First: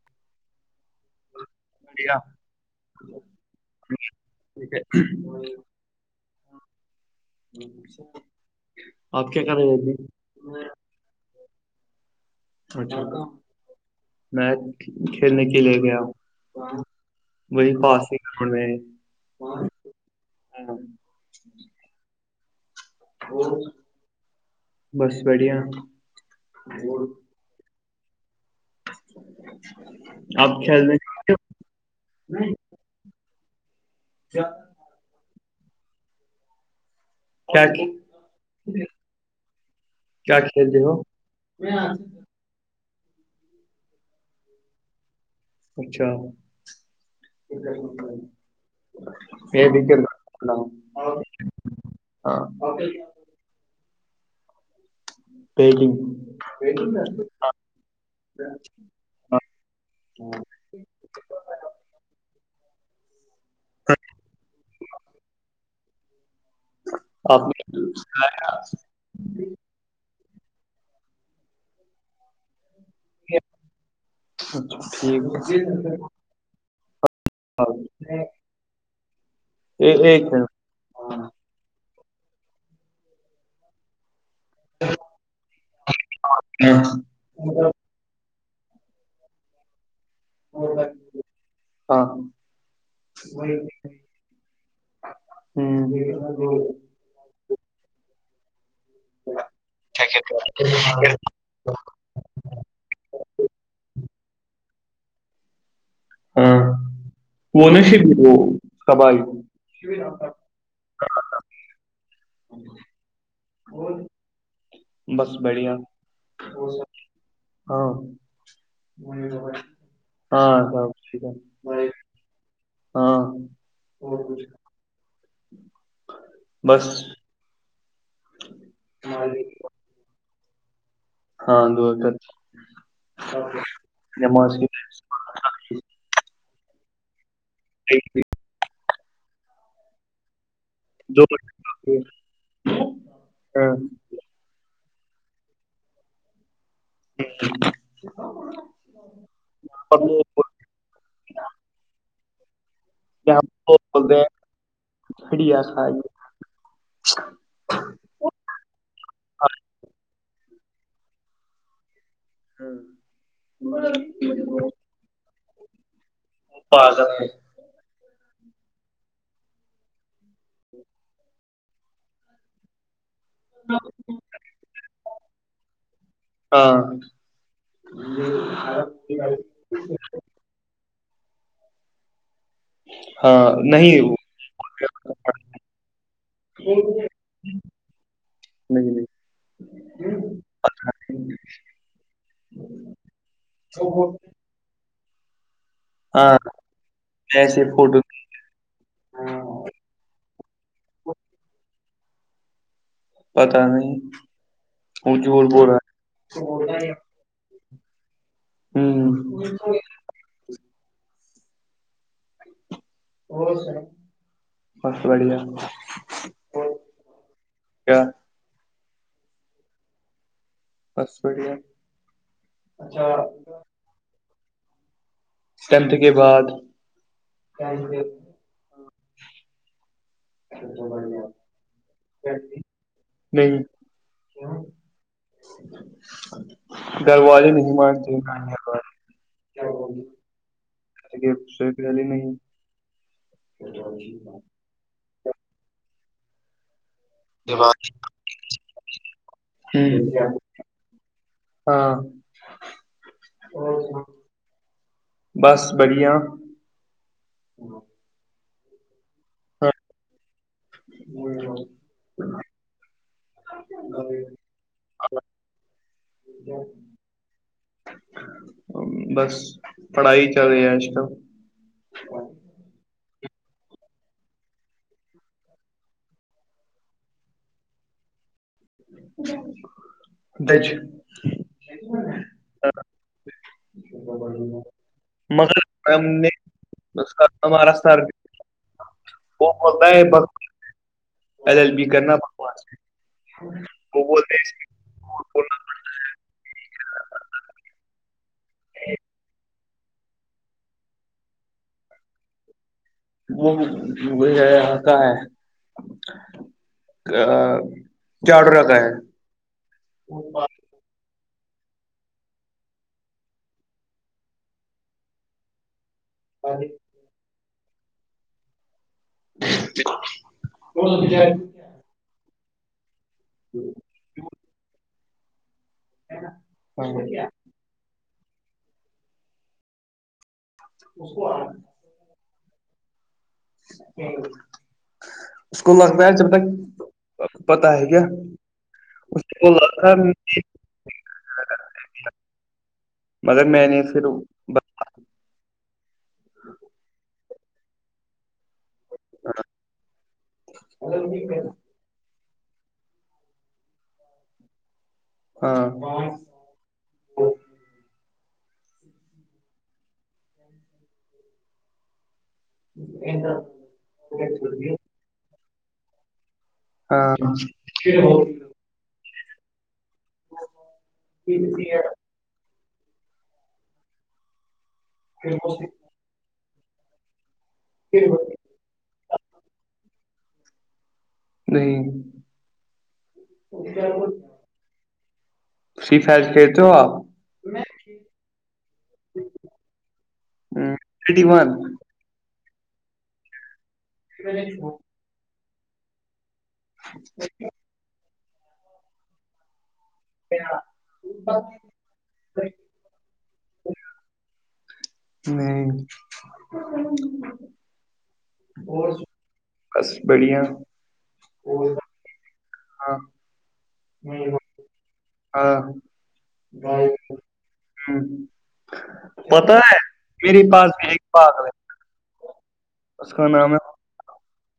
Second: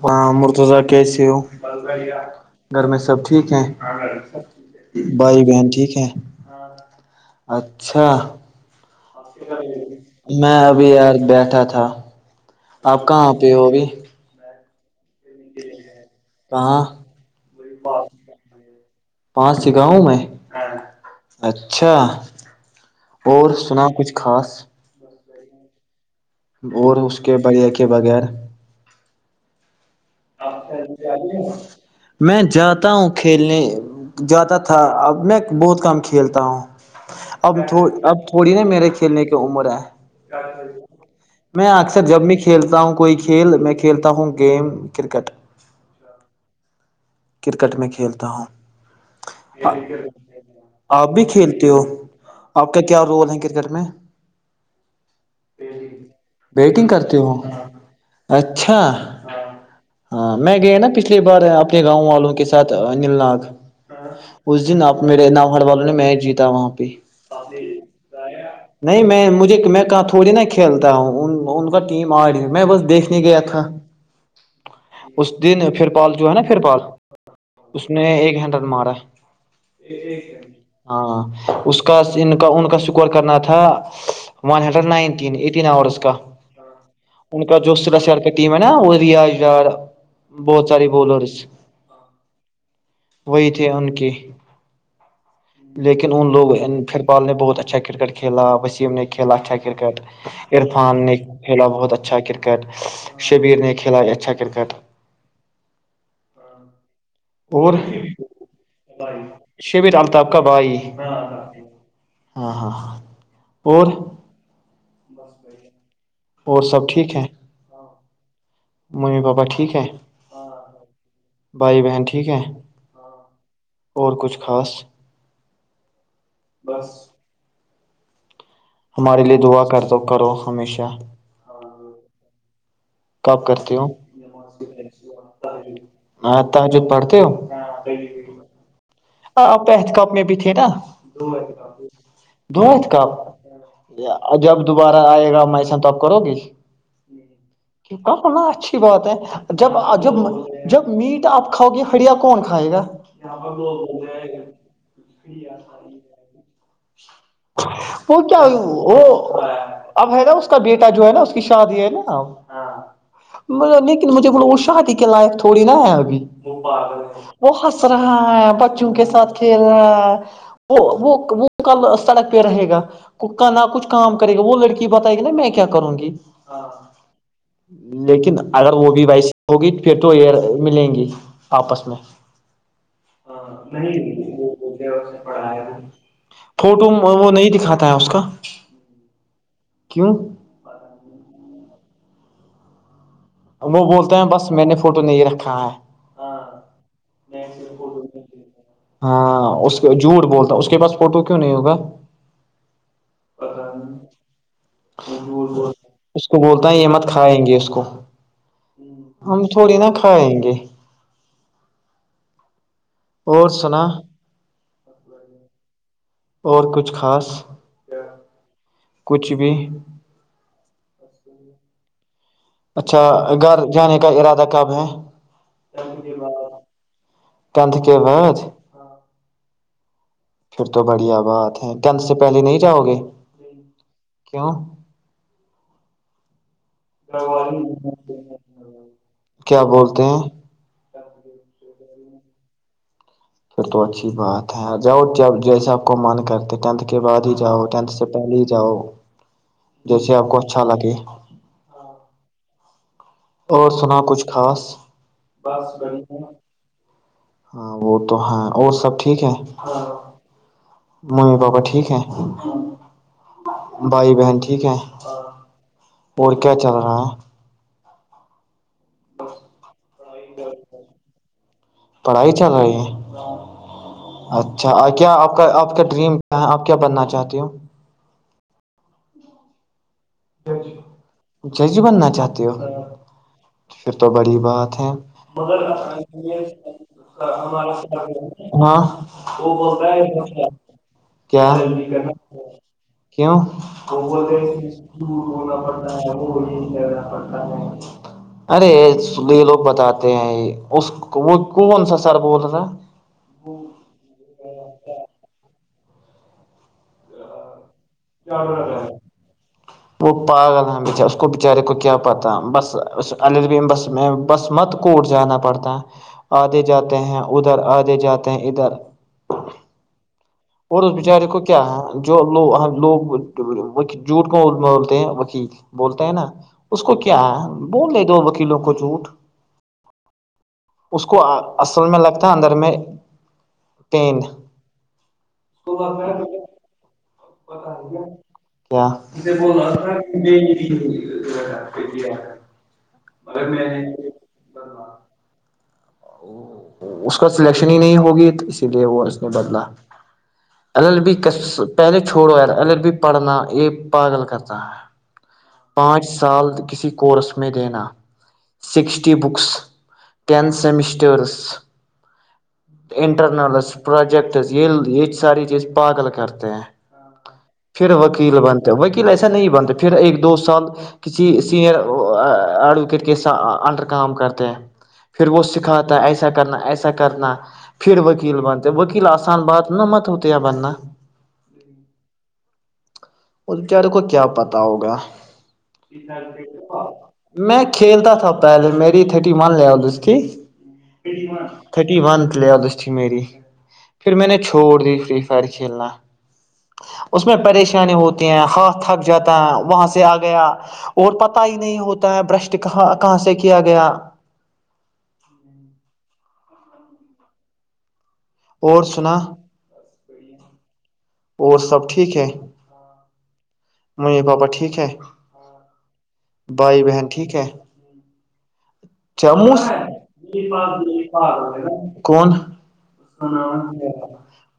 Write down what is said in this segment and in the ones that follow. ہاں مر توذا کیسی ہو بڑھیا گھر میں سب ٹھیک ہے بھائی بہن ٹھیک ہے اچھا آپ کیا کر رہے تھے میں ابھی یار بیٹھا تھا آپ اچھا کہاں پہ ہو ابھی میں کھیلنے کے لیے گیا ہوں کہاں وہی پاس میں پانچ سکھاؤوں میں ہاں، اچھا اور سنا کچھ خاص بس بڑھیا اور اس کے بڑے کے بغیر [unintelligible] کھیلنے جاتے میں ہو؟ جات ہوں کھیلنے جاتا تھا اب میں بہت کم کھیلتا ہوں اب کیا کیا اب تھوڑی نا میرے کھیلنے کی عمر ہے کھیلتے ہو میں اکثر جب بھی کھیلتا ہوں کوئی کھیل میں کھیلتا ہوں گیم کرکٹ اچھا کرکٹ میں کھیلتا ہوں میں بھی کر رہا ہوں آپ بھی کھیلتے ہو ہاں آپ کا کیا رول ہے کرکٹ میں بیجنگ ویٹنگ کرتی ہوں اچھا ہاں میں گیا نہ پچھ بار اپنے گاؤں والوں کے ساتھ نیلناگ اس دن آپ میرے نر والوں نے میچ جیتا وہاں پہ ا نہیں میں مجھے میں کہاں تھوڑی نہ کھیلتا ہوں ان ان کا ٹیم آ رہی میں بس دیکھ گیا تھا اچھا، اس ٹھیک دن پھر پال جو ہے نا پھر پال اس نے ایک ہینڈل مارا اے- ایک منٹ ہاں اس کا ان کا ان کا شکور کرنا تھا ون ہنڈریڈ نن ای آ کا ان کا جو ٹیم ہے نا وہ ریا ار بہت سار بالرس ہاں ہاں وہی تھے ان کے لیکن ان لوگ پھر پال نے بہت اچھا کرکٹ کھیلا وسیم نے کھیلا اچھا کرکٹ عرفان نے کھیلا بہت اچھا کرکٹ شبیر نے کھیلا ہے اچھا کرکٹ ہاں اور بھی وہنشپ وہ کبائی رالتا ائی ہاں ہاں اور بس بڑھیا اور سب ٹھیک ہے ہاں ممی پاپا ٹھیک ہے ہاں سب ٹھیک بھائی ہے بہن ٹھیک ہے ہاں اور کچھ خاص بس ہمارے لیے دعا کر دو کرو ہمیشہ ہاں لور گ کب کرتی ہو کی ہ تجب پڑھتے ہو جی جی ہاں آپ احتکاب میں بھی تھے نا دو منٹ. دو احتکاب ہاں اور جب دوبارہ آئے گا م ایسا تو اپ کرو گی کہ ہونا اچھی بات ہے جب اب جب جب میٹ آپ کھاؤ گے ہڑیا کون کھائے گا ہڑیا [inaudible] وہ کیا وہ اب ہے نا اس کا بیٹا جو ہے نا اس کی شادی ہے نا لیکن مجھے ب اوشاتی کہ لائق تھوڑی نہ ہے ابھی پاگل ہے وہ ہس رہا ہے چوں کے ساتھ کھیل رہا وہ وہ وہ کل سڑک پہ رہے گا کک نہ کچھ کام کرے گا وہ لڑکی بتائے گی نا میں کیا کروں گی ہاں لیکن اگر وہ بھی ویسی ہوگی پھر تو ایئر ملیں گی آپس میں ہاں نہیں وہ سے پڑھا ہے [inaudible] وہ فوٹو وہ نہیں دکھاتا ہے اس کا کیوں ا [inaudible] وہ بولتے ہیں بس میں نے فوٹو نہیں رکھا ہے ہاں ایسے فوٹو ہاں اس جھوٹ بولتاوں اس کے پاس فوٹو کیوں نہیں ہوگا پتا نہیں وہ جھوٹ بول رہا اس کو بولتا ہے ہممت کھائیں گے اس کو ہم ہوں تھوڑی نا کھائیں گے اور سر سنا خس پڑ گ [inaudible] اور کچھ خاص کیا کچھ بھی بس بڑیا اچھا گھر جانے کا ارادہ کب ہے اسمتھ کے بعد [inaudible] ینت کے بت [unintelligible] پھر تو بڑھیا بات ہے ٹینتھ سے پہلے نہیں جاؤ گے کیوں [inaudible] گلواریے نہیں مانتے [unintelligible] کیا بولتے ہیں سو پ جلی نہیں [inaudible] پھر تو اچھی بات ہے جاؤ ج جیسا آپ کو من کرتے ٹینتھ کے بعد ہی جاؤ ٹینتھ سے پہلے ہی جاؤ جیسے ہ آپ کو اچھا لگے ہاں اور سنا کچھ خاص ب بس بڑھیا ہاں وہ تو ہاں اور سب ٹھیک ہے ہاں ممی پاپا ٹھیک ہے بھائی بہن ٹھیک ہے اور کیا چل رہا ہے بس پڑھائی چل رہی ہے آج کل پڑھائی چل رہی ہے اچھا کیا آپ کا آپ کا ڈریم کیا ہے آپ کیا بننا چاہتی ہو دچ [inaudible] ججی بننا چاہتی ہو پھر تو بڑی بات ہے مگر ہم نے ہما ہمارا سر ہاں وہ بول رہا ہے [inaudible] کیا ایل ایل بی کرنا بکواس کیوں وہ بولتے د ہونا پڑتا ہے وہ بھی کرنا پڑتا ہے [inaudible] ارے یہ لوگ بتاتے ہیں اس وہ کون سا سر بول رہا وہاں کا ہے [inaudible] کا ہے وہ پاگ تھا بیچ [inaudible] بچارے کو کیا پتا بس ع بھی بس میں بس مت کوٹ جانا پڑتا [inaudible] آھے جاتے ہیں ادھر آھے جاتے ہیں ادھر [inaudible] اور اس بیچارے کو کیا جو لوگ لوگ جھوٹ کو بولتے ہیں وکیل بولتے ہیں نا اس کو کیا بول دے دو وکیلوں کو جھوٹ اس کو ال فل میں لگتا ہے اندر میں پین کیا اس کو لگتا ہے ج [inaudible] [inaudible] اس کو لگتا ہے، کییا [unintelligible] مگر میں نے پھر بوا [unintelligible] اس کا سلیکشن ہی نہیں ہوگی اسی لیے وہ اس نے بدلا اللب پہلے چھوڑو اللب پڑھنا یہ پاگل کرتا ہے ہاں پانچ ہاں سال کسی کورس میں دینا سکسٹی بکس ٹینس س سمسٹس اٹنس پوجٹس ہیں ساری چیز پاگل کرتے ہیں پھر وکیل بنتے ہیں وکیل ایسا نہیں بنتے پھر ایک دو سال کسی سینئر ایڈوکیٹ کے ساتھ انڈر کام کرتے ہیں پھر وہ سکھاتا ایسا کرنا ایسا کرنا پھر وکیل بنتا وکیل آسان بات نہ مت ہوتے بننا نہیں اور کیاارے کو کیا پتا ہوگا فری فائر کھیلتے ہو آپ میں کھیلتا تھا پہلے میری تھرٹی ون لیول ہ ای ون [unintelligible] تھرٹی ون پلیرس تھی میری پھر میں نے چھوڑ دی تھری فر کھیلنا اس میں پریشانی ہوتی ہیں ہاتھ تھک جاتا ہے وہاں سے آگے گیا اور پتا ہی نہیں ہوتا ہے برشٹ کہاں کہاں سے کیا گیا نہیں اور [unintelligible] بس بڑھیا اور سب ٹھیک ہے ہاں ممی پاپا ہ ٹھیک ہے ہاں ہ [unintelligible] جموں پاس بھی ایک پاگل ہے کون اس کا نام ہے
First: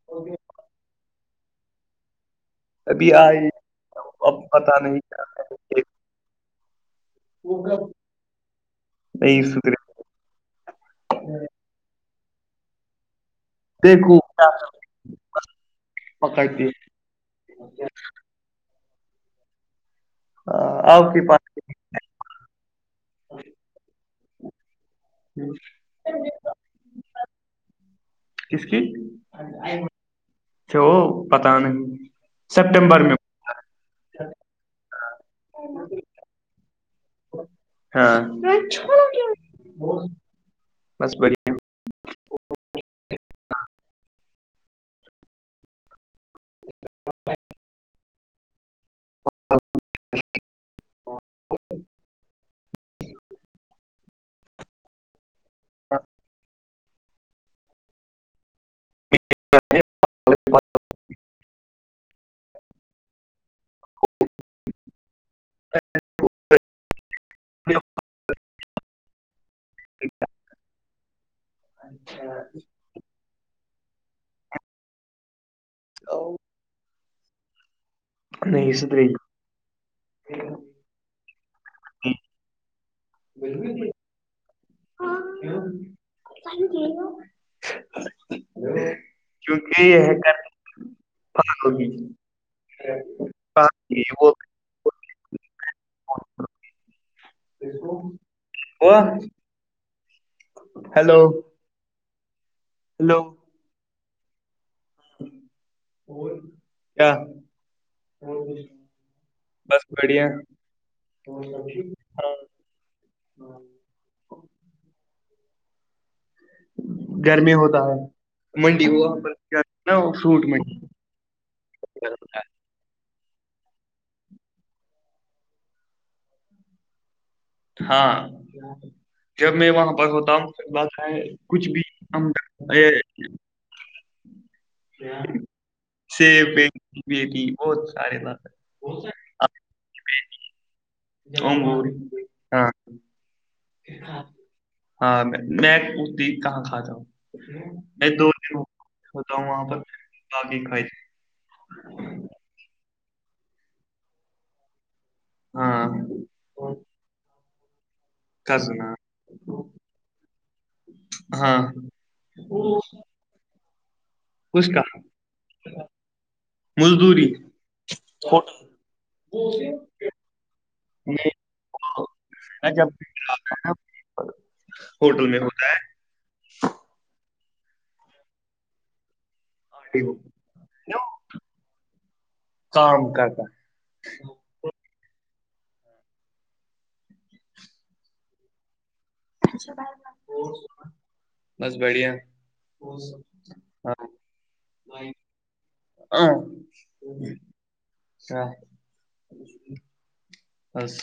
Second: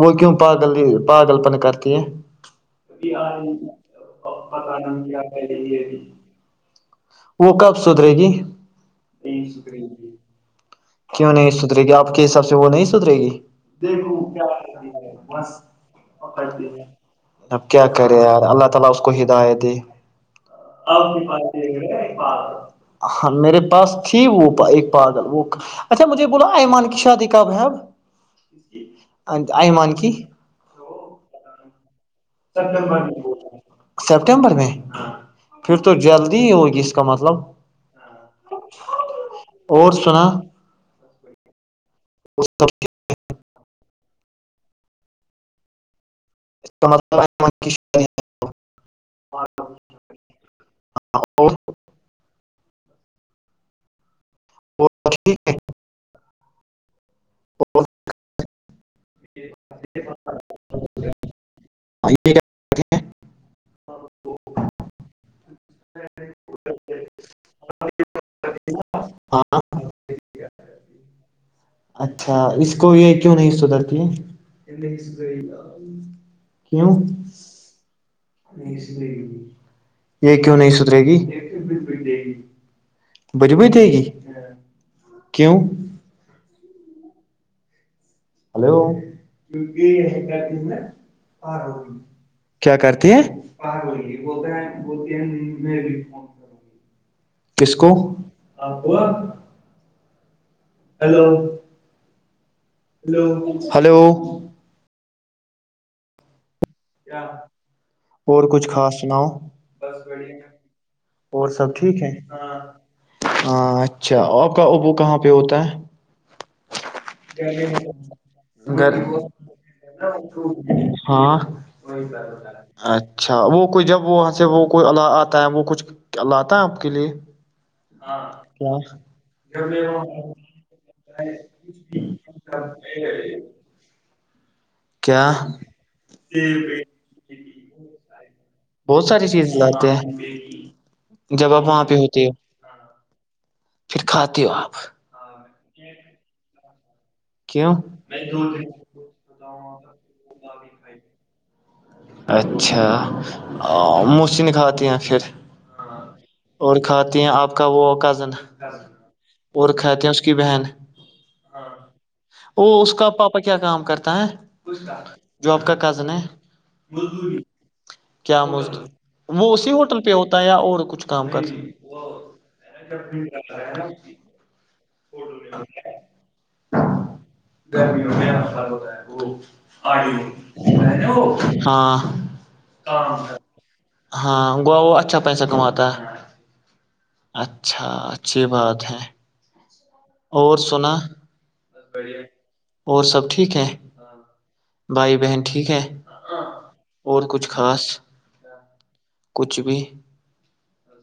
وہ کیوں پاگل پاگل پن کرتی ہے ابھی آ آئے اب پپ کا پتا نم نہیں کی آ کیا ہے لےبھی وہ کب سدھرے گیے گی نہیں سدھرے کیوں نہیں سدے گی آپ کے حساب سے وہ نہیں سدرے گی دیکھو کیا کرتی ہے بس اور کرتی ہے اب کیا کریں اللہ تعالی اس کو ہدایت دی ہاں، آپ کے پاس ہاں میرے پاس تھی وہ ایک پاگل وہ ہوں [unintelligible] اچھا مجھے بوولو ایمان کی شادی کب ہے کس اب ایمان کی چ وہ پتا نہیں سل ب ب ہے سپٹمبر میں [unintelligible] [inaudible] سپٹمبر میں پھر تو جلدی ہی ہوگی اس کا مطلب ہاں اور سنا بس بڑ اس سب اس مطلب [inaudible] وہ س ٹھیک ہے وہ [inaudible] ہاں اچھا اس کو یہ کیوں نہیں سدرتی کیوں نہیں سدھرے یہ کیوں نہیں سدرے گی بریبئی تے گی ہاں کیوں ک کہ ن [unintelligible] [inaudible] ہلو کرنا ہوگی کیا کرتی ہیں یہ وہ بتی ہیں کس کو آپ کو ہوا، ہیلو ہیلو ہلو اور اور کچھ خاص سناؤ بس اور سب ٹھیک ہے ہاں، ہاں اچھا آپ کا اوبو کہاں پہ ہوتا ہے گرمی ہوتا ہے منڈی گھر ہوا پر کیا نا وہ فروٹ منڈی ہاں وغیرہ ہوتا اچھا وہ کوئی جب وہاں سے وہ کوئی آتا ہے وہ کچھ کیا ل آتا ہے آپ کے لیے ہاں کیا جب میں وہاں پر ہوتا ہوں کچھ بھی کیا سیب بی بہت سارے لات بہت ساری چیز لاتے ہیں جب آپ وہاں انگور پہ ہوتے ہو ہاں پھر کھاتے ہو آپ ہاں میں میں پتی کہاں کھاتا ہوں کیوں دو ہوتا ہوں وہاں پر باقی کھائی اچھا موسین کھاتی ہیں پھر ہاں اور کھاتے ہیں آپ کا وہ کزن کزنا اور کتے ہیں اس کی بہن ہاں وہ اس کا پاپا کیا کام کرتا اس ہے کا جواب کا کزن ہے مزدوری کیا مج وہ یہ اسی ہوٹل پہ ہوتا ہے یا اور کچھ کام کرتی نا جب ہوٹل میں ہوتا ہے گرمی ہو میں س ہوتا ہے وہ ہاں کام کرتا ہاں گوا وہ اچھا پیسہ کماتا ہے اچھا اچھی بات ہے ہے، اور سنا بس بڑھیا اور سب ٹھیک ہے ہاں بھائی بہن ٹھیک ہے اور کچھ خاص ہاں کچھ بھی بس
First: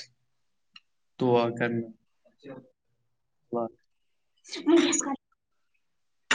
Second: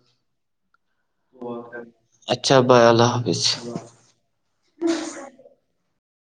دعا کرنا اچھا بائے اللہ حافظ [inaudible]